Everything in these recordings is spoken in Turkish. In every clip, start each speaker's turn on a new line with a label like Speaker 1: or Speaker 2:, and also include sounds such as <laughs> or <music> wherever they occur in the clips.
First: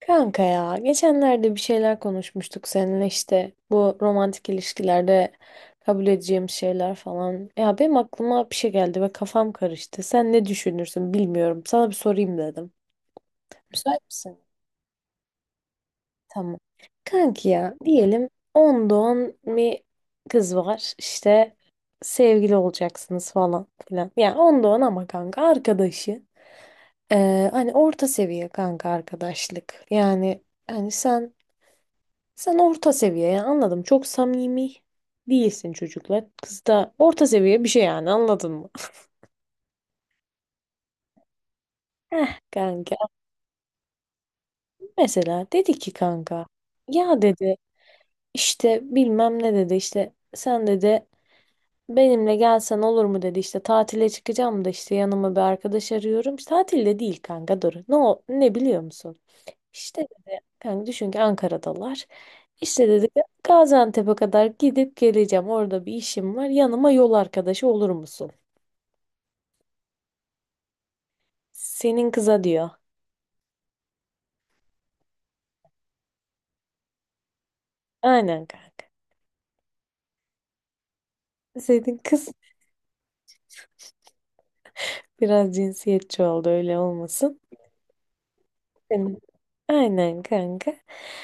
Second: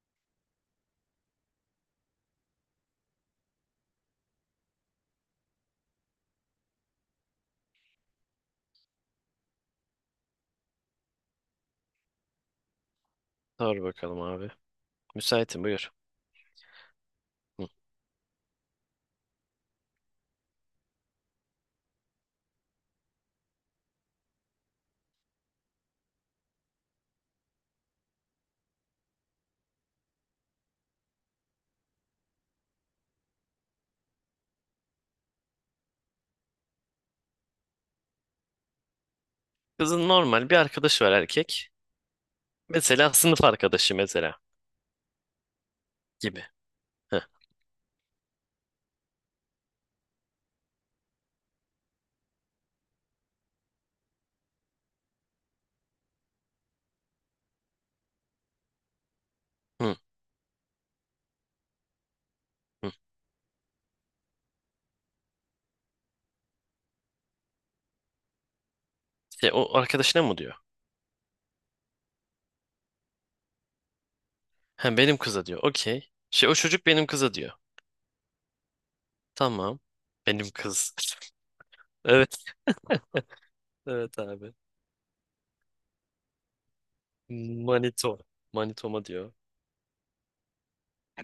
Speaker 1: Kanka ya geçenlerde bir şeyler konuşmuştuk seninle işte bu romantik ilişkilerde kabul edeceğim şeyler falan. Ya benim aklıma bir şey geldi ve kafam karıştı. Sen ne düşünürsün bilmiyorum. Sana bir sorayım dedim.
Speaker 2: Sor
Speaker 1: Müsait
Speaker 2: bakalım
Speaker 1: misin?
Speaker 2: abi. Müsaitim, buyur.
Speaker 1: Tamam. Kanki
Speaker 2: Hı.
Speaker 1: ya diyelim 10 doğan bir kız var işte sevgili olacaksınız falan filan. Yani 10 doğan ama kanka arkadaşı. Hani orta seviye kanka arkadaşlık. Yani hani sen orta seviye yani anladım. Çok samimi değilsin çocuklar. Kız da orta seviye bir şey yani anladın mı?
Speaker 2: Kızın normal bir arkadaşı var, erkek.
Speaker 1: Heh kanka.
Speaker 2: Mesela sınıf arkadaşı mesela
Speaker 1: Mesela dedi ki
Speaker 2: gibi.
Speaker 1: kanka
Speaker 2: Hı.
Speaker 1: ya dedi işte bilmem ne dedi işte sen dedi benimle gelsen olur mu dedi işte tatile çıkacağım da işte yanıma bir arkadaş arıyorum. İşte tatilde değil kanka dur. Ne, ne biliyor musun?
Speaker 2: Hı.
Speaker 1: İşte dedi kanka düşün ki Ankara'dalar. İşte
Speaker 2: Hı.
Speaker 1: dedi Gaziantep'e kadar gidip geleceğim. Orada bir işim var. Yanıma yol arkadaşı olur musun?
Speaker 2: Şey, o arkadaşına mı diyor?
Speaker 1: Senin kıza diyor.
Speaker 2: Ha, benim kıza diyor. Okey. Şey, o çocuk benim kıza diyor.
Speaker 1: Aynen kanka.
Speaker 2: Tamam. Benim kız. <laughs>
Speaker 1: Senin kız
Speaker 2: Evet. Evet abi.
Speaker 1: biraz cinsiyetçi oldu, öyle olmasın.
Speaker 2: Manito. Manitoma
Speaker 1: Senin.
Speaker 2: diyor.
Speaker 1: Aynen kanka.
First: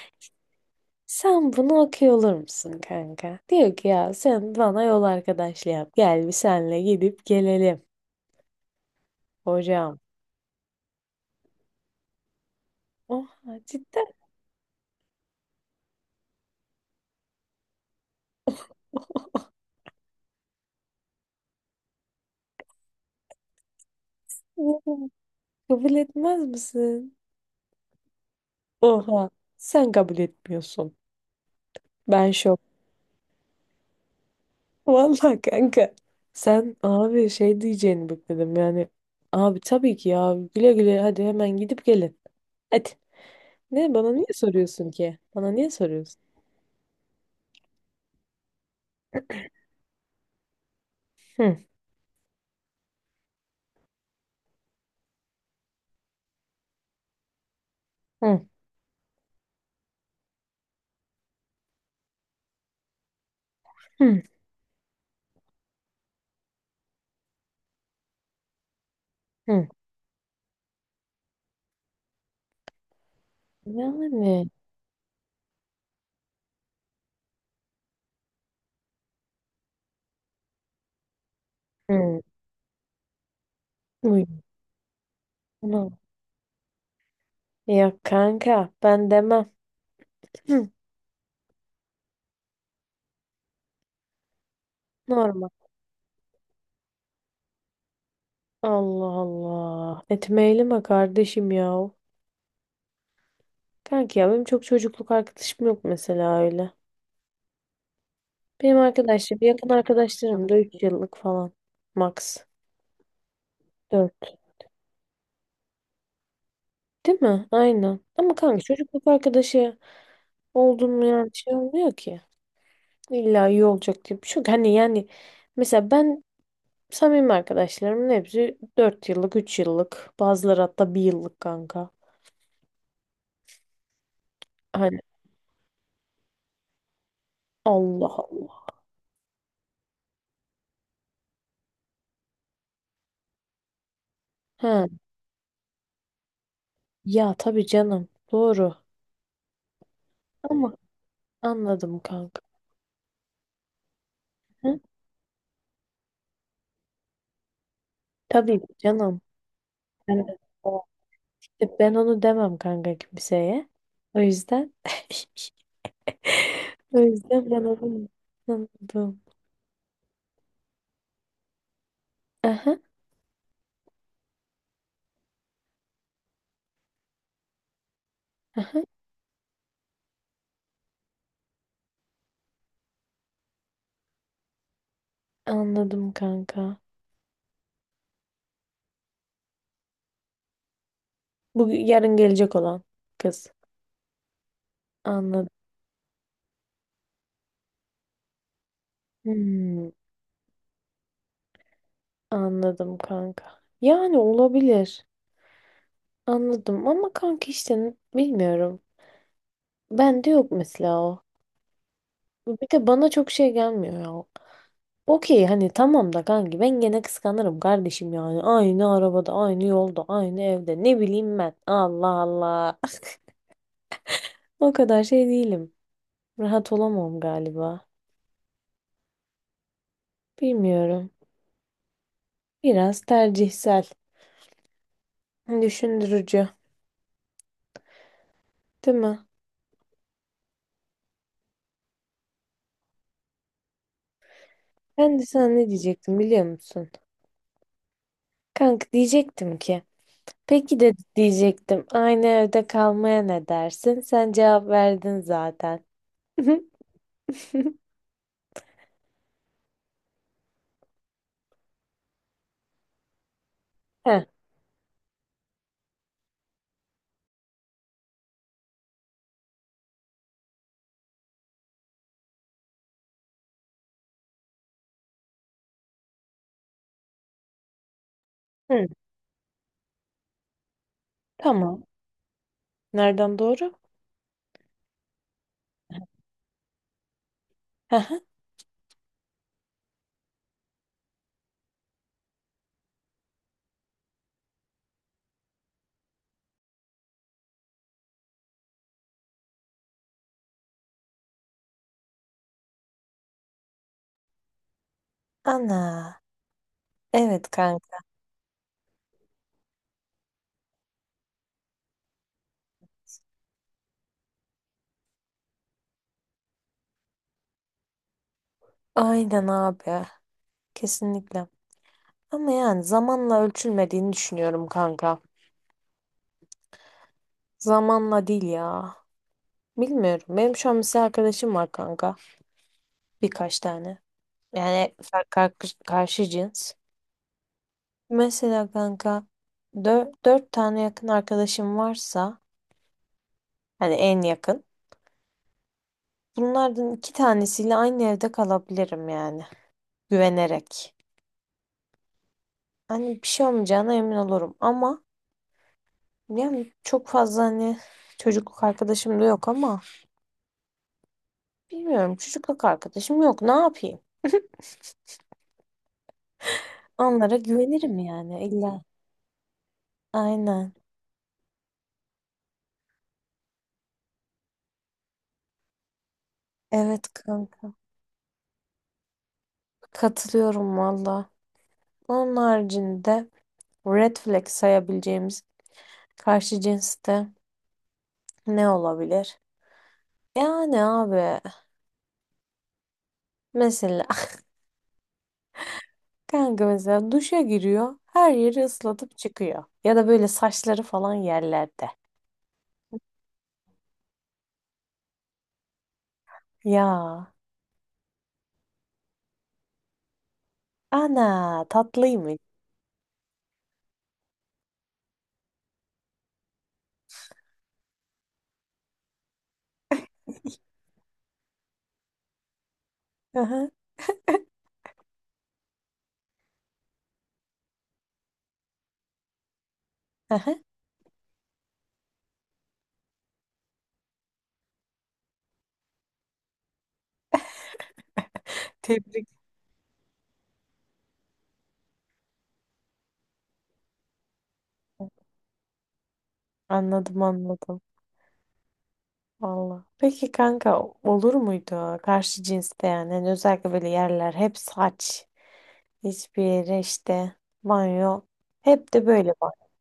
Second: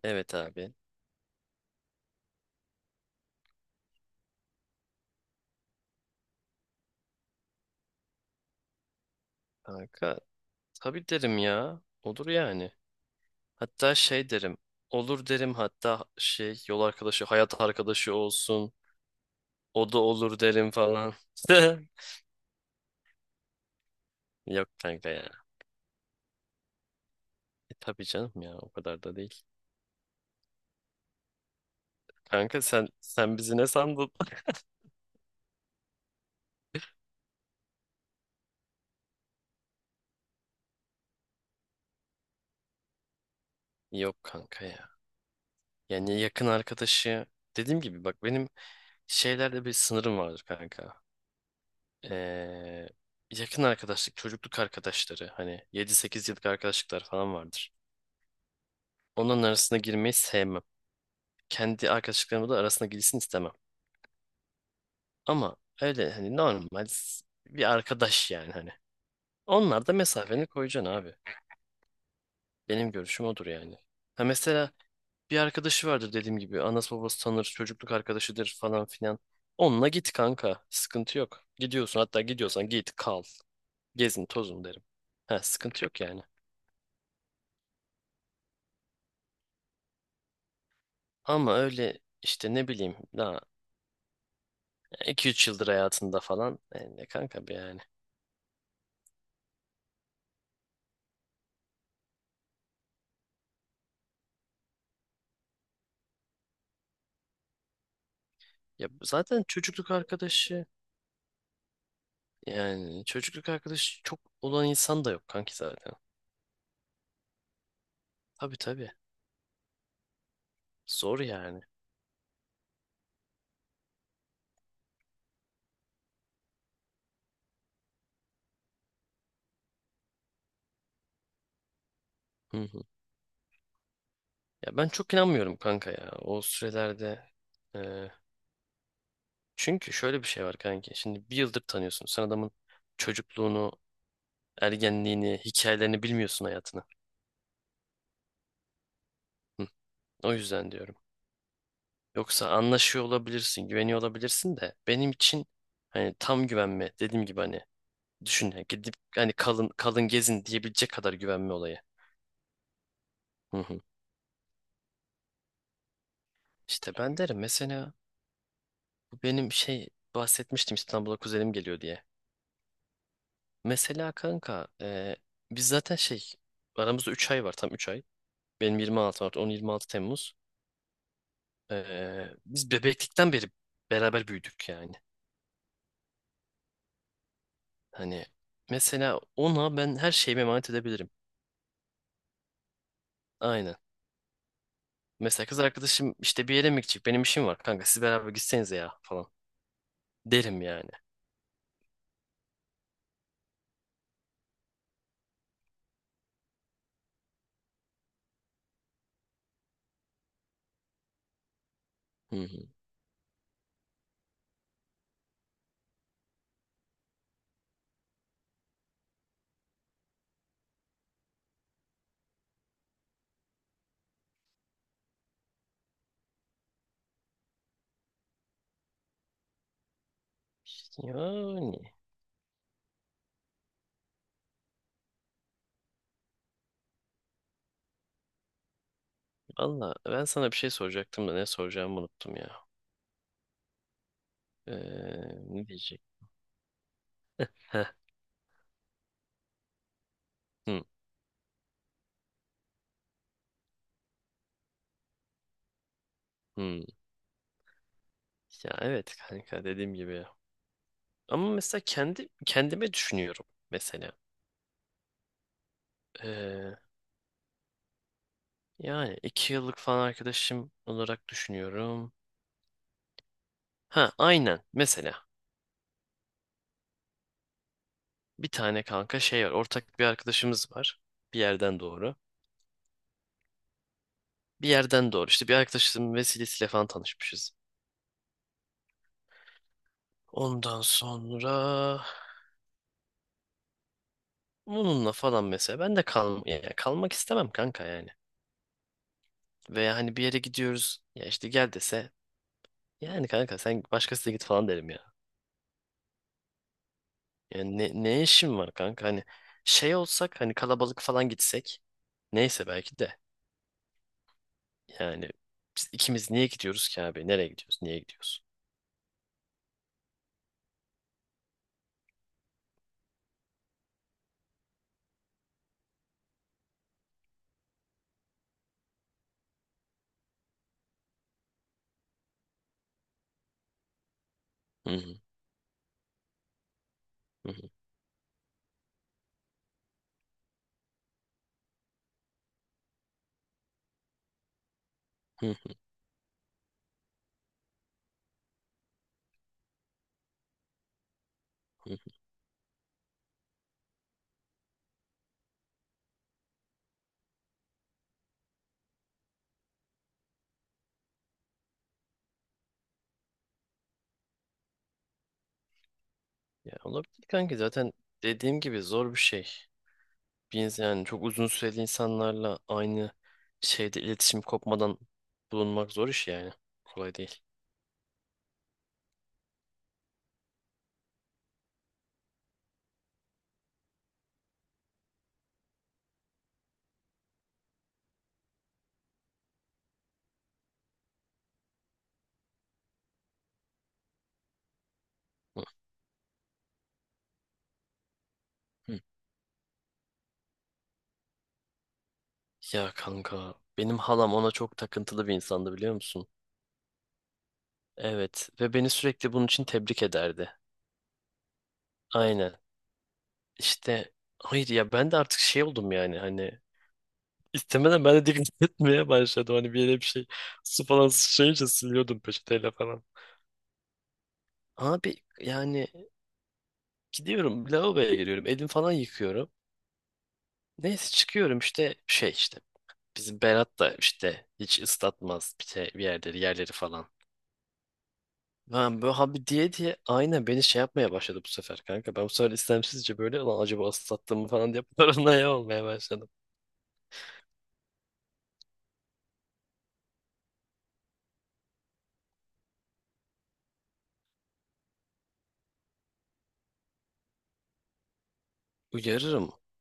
Speaker 2: Evet abi.
Speaker 1: Sen bunu okuyor olur musun kanka? Diyor ki ya sen bana yol arkadaşlığı yap. Gel bir senle gidip gelelim hocam.
Speaker 2: Kanka tabii derim ya. Olur yani.
Speaker 1: Oha,
Speaker 2: Hatta
Speaker 1: cidden
Speaker 2: şey derim. Olur derim, hatta şey, yol arkadaşı, hayat arkadaşı olsun. O da olur derim falan. <laughs> Yok
Speaker 1: mi?
Speaker 2: kanka ya.
Speaker 1: Kabul etmez misin?
Speaker 2: E tabii canım ya, o kadar da
Speaker 1: Oha,
Speaker 2: değil.
Speaker 1: sen kabul etmiyorsun. Ben şok.
Speaker 2: Kanka sen bizi ne sandın? <laughs>
Speaker 1: Vallahi kanka, sen abi şey diyeceğini bekledim yani, abi tabii ki ya güle güle hadi hemen gidip gelin. Hadi ne bana
Speaker 2: Yok
Speaker 1: niye
Speaker 2: kanka ya.
Speaker 1: soruyorsun ki? Bana niye
Speaker 2: Yani
Speaker 1: soruyorsun?
Speaker 2: yakın arkadaşı, dediğim gibi bak, benim şeylerde bir sınırım vardır kanka.
Speaker 1: Hı
Speaker 2: Ee, Yakın arkadaşlık, çocukluk arkadaşları, hani yedi sekiz yıllık arkadaşlıklar falan vardır.
Speaker 1: hı,
Speaker 2: Onların arasına girmeyi sevmem. Kendi arkadaşlıklarımla da arasına girsin istemem.
Speaker 1: hı
Speaker 2: Ama öyle hani normal bir arkadaş yani hani.
Speaker 1: hı.
Speaker 2: Onlar da mesafeni koyacaksın abi. Benim görüşüm odur yani. Ha
Speaker 1: Yani
Speaker 2: mesela, bir arkadaşı vardır dediğim gibi. Anası babası tanır, çocukluk arkadaşıdır falan filan. Onunla git kanka. Sıkıntı yok. Gidiyorsun,
Speaker 1: hı.
Speaker 2: hatta gidiyorsan git kal. Gezin
Speaker 1: Uy,
Speaker 2: tozun derim. Ha sıkıntı
Speaker 1: no.
Speaker 2: yok yani.
Speaker 1: Ya kanka, ben demem. Hı,
Speaker 2: Ama öyle işte ne bileyim, daha iki üç
Speaker 1: normal.
Speaker 2: yıldır hayatında falan. Ne kanka be yani.
Speaker 1: Allah Allah. Etmeyelim mi kardeşim ya? Kanka ya benim çok çocukluk arkadaşım yok mesela öyle. Benim
Speaker 2: Ya zaten
Speaker 1: arkadaşlarım, yakın
Speaker 2: çocukluk
Speaker 1: arkadaşlarım da
Speaker 2: arkadaşı,
Speaker 1: 3 yıllık falan. Max.
Speaker 2: yani çocukluk arkadaşı çok
Speaker 1: 4.
Speaker 2: olan insan da yok kanki zaten.
Speaker 1: Değil mi? Aynen. Ama
Speaker 2: Tabii
Speaker 1: kanka
Speaker 2: tabii.
Speaker 1: çocukluk arkadaşı oldum
Speaker 2: Zor
Speaker 1: yani şey
Speaker 2: yani.
Speaker 1: olmuyor ki. İlla iyi olacak diye bir şey yok. Hani yani mesela ben, samimi arkadaşlarımın hepsi 4 yıllık, 3 yıllık. Bazıları hatta 1 yıllık kanka.
Speaker 2: Hı. Ya ben
Speaker 1: Hani
Speaker 2: çok inanmıyorum kanka ya o sürelerde. e,
Speaker 1: Allah Allah.
Speaker 2: Çünkü şöyle bir şey var kanka. Şimdi bir yıldır tanıyorsun. Sen adamın çocukluğunu,
Speaker 1: Ha,
Speaker 2: ergenliğini, hikayelerini bilmiyorsun, hayatını.
Speaker 1: ya tabii canım. Doğru.
Speaker 2: Hı, o yüzden
Speaker 1: Ama
Speaker 2: diyorum.
Speaker 1: anladım kanka.
Speaker 2: Yoksa anlaşıyor olabilirsin, güveniyor olabilirsin de,
Speaker 1: Hı?
Speaker 2: benim için hani tam güvenme, dediğim gibi hani, düşün
Speaker 1: Tabii
Speaker 2: ya, gidip
Speaker 1: canım.
Speaker 2: hani kalın kalın
Speaker 1: Ben,
Speaker 2: gezin diyebilecek kadar güvenme olayı.
Speaker 1: ben onu demem kanka
Speaker 2: Hı
Speaker 1: kimseye.
Speaker 2: hı.
Speaker 1: O yüzden <laughs>
Speaker 2: İşte
Speaker 1: o
Speaker 2: ben derim
Speaker 1: yüzden ben
Speaker 2: mesela,
Speaker 1: onu anladım.
Speaker 2: bu benim şey, bahsetmiştim İstanbul'a kuzenim geliyor diye.
Speaker 1: Aha.
Speaker 2: Mesela kanka, biz zaten şey, aramızda 3 ay var, tam 3 ay. Benim
Speaker 1: Aha,
Speaker 2: 26 Mart, on yirmi altı Temmuz. E, Biz bebeklikten beri beraber büyüdük yani.
Speaker 1: anladım kanka.
Speaker 2: Hani mesela ona ben her şeyimi emanet edebilirim.
Speaker 1: Bu yarın gelecek olan kız.
Speaker 2: Aynen. Mesela
Speaker 1: Anladım.
Speaker 2: kız arkadaşım işte bir yere mi gidecek, benim işim var kanka, siz beraber gitsenize ya falan
Speaker 1: Hmm,
Speaker 2: derim yani.
Speaker 1: anladım kanka. Yani olabilir. Anladım ama kanka işte bilmiyorum. Bende yok mesela o.
Speaker 2: Hı hı.
Speaker 1: Bir de bana çok şey gelmiyor ya. Okey hani tamam da kanki ben gene kıskanırım kardeşim yani. Aynı arabada, aynı yolda, aynı evde. Ne bileyim ben. Allah Allah. <laughs> O kadar şey değilim. Rahat olamam galiba.
Speaker 2: İşte
Speaker 1: Bilmiyorum.
Speaker 2: yani,
Speaker 1: Biraz tercihsel. Düşündürücü, değil mi?
Speaker 2: valla ben sana bir şey soracaktım da ne soracağımı unuttum ya. E,
Speaker 1: Ben de sana ne
Speaker 2: Ne diyecek?
Speaker 1: diyecektim biliyor musun?
Speaker 2: Heh,
Speaker 1: Kanka diyecektim ki, peki
Speaker 2: hı,
Speaker 1: de diyecektim, aynı evde kalmaya ne dersin? Sen cevap verdin zaten. <laughs>
Speaker 2: hı. Ya evet kanka, dediğim gibi. Ama mesela kendi kendime düşünüyorum mesela.
Speaker 1: Heh,
Speaker 2: Ee, Yani iki yıllık falan arkadaşım olarak düşünüyorum. Ha aynen, mesela bir tane
Speaker 1: hı,
Speaker 2: kanka şey var, ortak bir arkadaşımız var, bir yerden
Speaker 1: tamam.
Speaker 2: doğru.
Speaker 1: Nereden doğru?
Speaker 2: Bir yerden doğru işte, bir arkadaşımın vesilesiyle falan tanışmışız.
Speaker 1: Aha.
Speaker 2: Ondan sonra bununla falan, mesela ben de kal, yani kalmak istemem kanka yani. Veya hani bir yere gidiyoruz ya, işte gel dese, yani kanka sen başkasına git falan derim yani."
Speaker 1: Ana, evet
Speaker 2: Yani ne,
Speaker 1: kanka.
Speaker 2: ne işin var kanka? Hani şey olsak, hani kalabalık falan gitsek. Neyse, belki de. Yani biz ikimiz niye gidiyoruz ki abi? Nereye gidiyoruz? Niye gidiyoruz?
Speaker 1: Aynen abi, kesinlikle. Ama yani zamanla ölçülmediğini düşünüyorum kanka. Zamanla değil ya. Bilmiyorum. Benim şu an mesela arkadaşım var kanka. Birkaç tane.
Speaker 2: Hı
Speaker 1: Yani
Speaker 2: hı,
Speaker 1: karşı cins.
Speaker 2: hı hı,
Speaker 1: Mesela kanka dört tane yakın arkadaşım varsa hani en yakın.
Speaker 2: hı
Speaker 1: Bunlardan iki tanesiyle aynı evde kalabilirim yani, güvenerek.
Speaker 2: hı.
Speaker 1: Hani bir şey olmayacağına emin olurum ama yani çok fazla hani çocukluk arkadaşım da yok ama bilmiyorum, çocukluk arkadaşım yok ne yapayım?
Speaker 2: Ya olabilir
Speaker 1: Onlara
Speaker 2: kanki, zaten
Speaker 1: güvenirim yani
Speaker 2: dediğim
Speaker 1: illa.
Speaker 2: gibi zor bir şey.
Speaker 1: Aynen.
Speaker 2: Biz yani çok uzun süreli insanlarla aynı şeyde iletişim kopmadan bulunmak zor iş yani.
Speaker 1: Evet
Speaker 2: Kolay değil.
Speaker 1: kanka. Katılıyorum valla. Onun haricinde red flag sayabileceğimiz karşı cinste ne olabilir? Yani abi mesela
Speaker 2: Hı
Speaker 1: <laughs> kanka mesela duşa giriyor, her yeri
Speaker 2: hı.
Speaker 1: ıslatıp çıkıyor. Ya da böyle saçları falan yerlerde.
Speaker 2: Ya kanka, benim halam ona çok takıntılı bir insandı, biliyor musun?
Speaker 1: Ya
Speaker 2: Evet, ve beni sürekli bunun için tebrik ederdi.
Speaker 1: ana tatlıymış.
Speaker 2: Aynen. İşte hayır ya, ben de artık şey oldum yani hani, istemeden ben de dikkat <laughs> etmeye başladım, hani bir yere bir şey, su falan sıçrayınca siliyordum peçeteyle falan.
Speaker 1: Aha,
Speaker 2: Abi yani, gidiyorum lavaboya, giriyorum, elim falan yıkıyorum.
Speaker 1: aha.
Speaker 2: Neyse, çıkıyorum işte şey, işte bizim Berat da işte hiç ıslatmaz bir yerleri falan. Ben böyle
Speaker 1: Tebrik.
Speaker 2: abi diye diye, aynen beni şey yapmaya başladı bu sefer kanka. Ben bu sefer istemsizce böyle, lan acaba ıslattım mı falan diye <laughs> paranoya olmaya başladım.
Speaker 1: Anladım anladım. Valla. Peki kanka olur muydu karşı cinste yani? Hani özellikle böyle yerler, hep saç. Hiçbir yere işte, banyo. Hep de böyle
Speaker 2: Uyarırım.
Speaker 1: banyo.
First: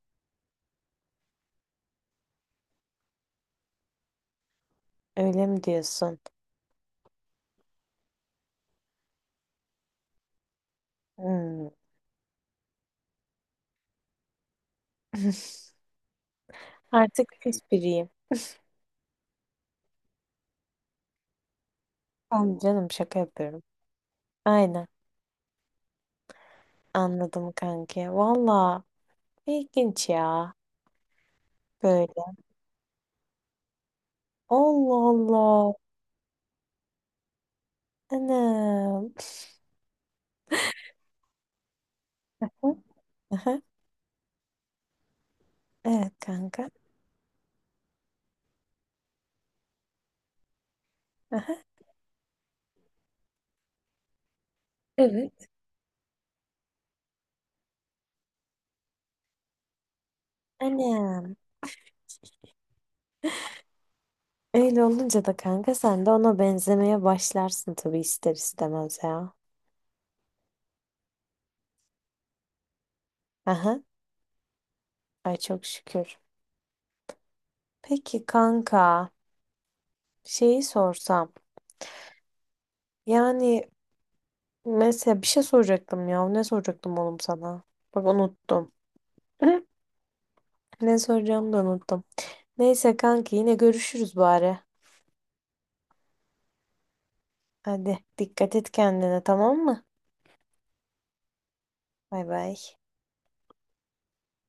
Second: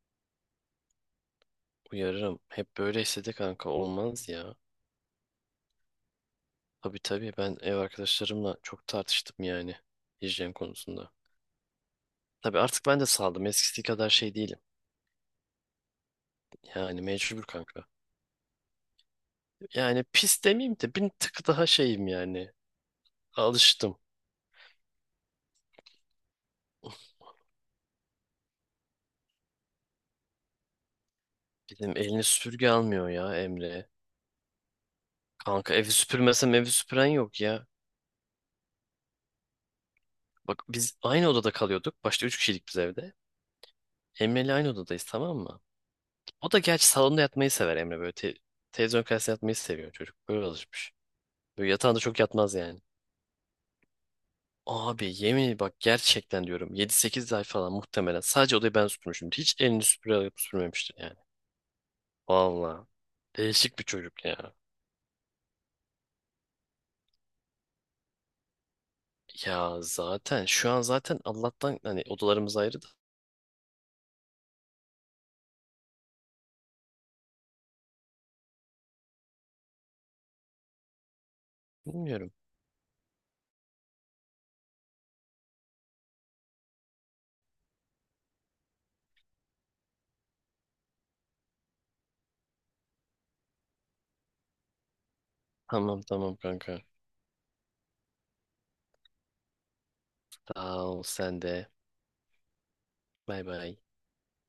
Speaker 2: Uyarırım. Hep böyle istedi kanka. Olmaz ya.
Speaker 1: Öyle mi diyorsun?
Speaker 2: Tabii tabii, ben ev arkadaşlarımla çok tartıştım yani, hijyen konusunda.
Speaker 1: Hmm.
Speaker 2: Tabii artık ben de saldım. Eskisi kadar şey değilim.
Speaker 1: <laughs>
Speaker 2: Yani
Speaker 1: Artık
Speaker 2: mecbur
Speaker 1: pis
Speaker 2: kanka.
Speaker 1: biriyim.
Speaker 2: Yani pis demeyeyim de, bir tık daha şeyim yani.
Speaker 1: Anladım. Canım şaka yapıyorum.
Speaker 2: Alıştım.
Speaker 1: Aynen. Anladım kanki. Valla ilginç ya.
Speaker 2: Dedim elini
Speaker 1: Böyle.
Speaker 2: süpürge almıyor ya Emre.
Speaker 1: Allah Allah.
Speaker 2: Kanka, evi süpürmesem evi süpüren yok ya.
Speaker 1: Anam.
Speaker 2: Bak, biz aynı odada kalıyorduk. Başta üç kişilik
Speaker 1: Aha,
Speaker 2: biz evde.
Speaker 1: aha.
Speaker 2: Emre ile aynı odadayız, tamam mı?
Speaker 1: Evet
Speaker 2: O da
Speaker 1: kanka.
Speaker 2: gerçi salonda yatmayı sever Emre, böyle. Televizyon karşısında yatmayı seviyor çocuk. Böyle alışmış.
Speaker 1: Aha.
Speaker 2: Böyle yatağında çok yatmaz yani. Abi yemin
Speaker 1: Evet.
Speaker 2: ederim, bak gerçekten diyorum, yedi sekiz ay falan muhtemelen sadece odayı ben süpürmüşüm. Hiç elini süpüre alıp süpürmemiştir yani.
Speaker 1: Anam.
Speaker 2: Valla değişik bir çocuk ya.
Speaker 1: Öyle olunca da kanka sen de ona benzemeye başlarsın tabii, ister istemez ya.
Speaker 2: Ya zaten şu an zaten Allah'tan hani odalarımız ayrı da,
Speaker 1: Aha. Ay çok şükür. Peki kanka şeyi sorsam.
Speaker 2: bilmiyorum.
Speaker 1: Yani mesela bir şey soracaktım ya. Ne soracaktım oğlum sana? Bak unuttum. <laughs> Ne soracağımı da unuttum. Neyse kanki yine görüşürüz bari.
Speaker 2: Tamam tamam kanka.
Speaker 1: Hadi dikkat et kendine, tamam mı?
Speaker 2: Sağ ol, sen de.
Speaker 1: Bay bay.
Speaker 2: Bay bay.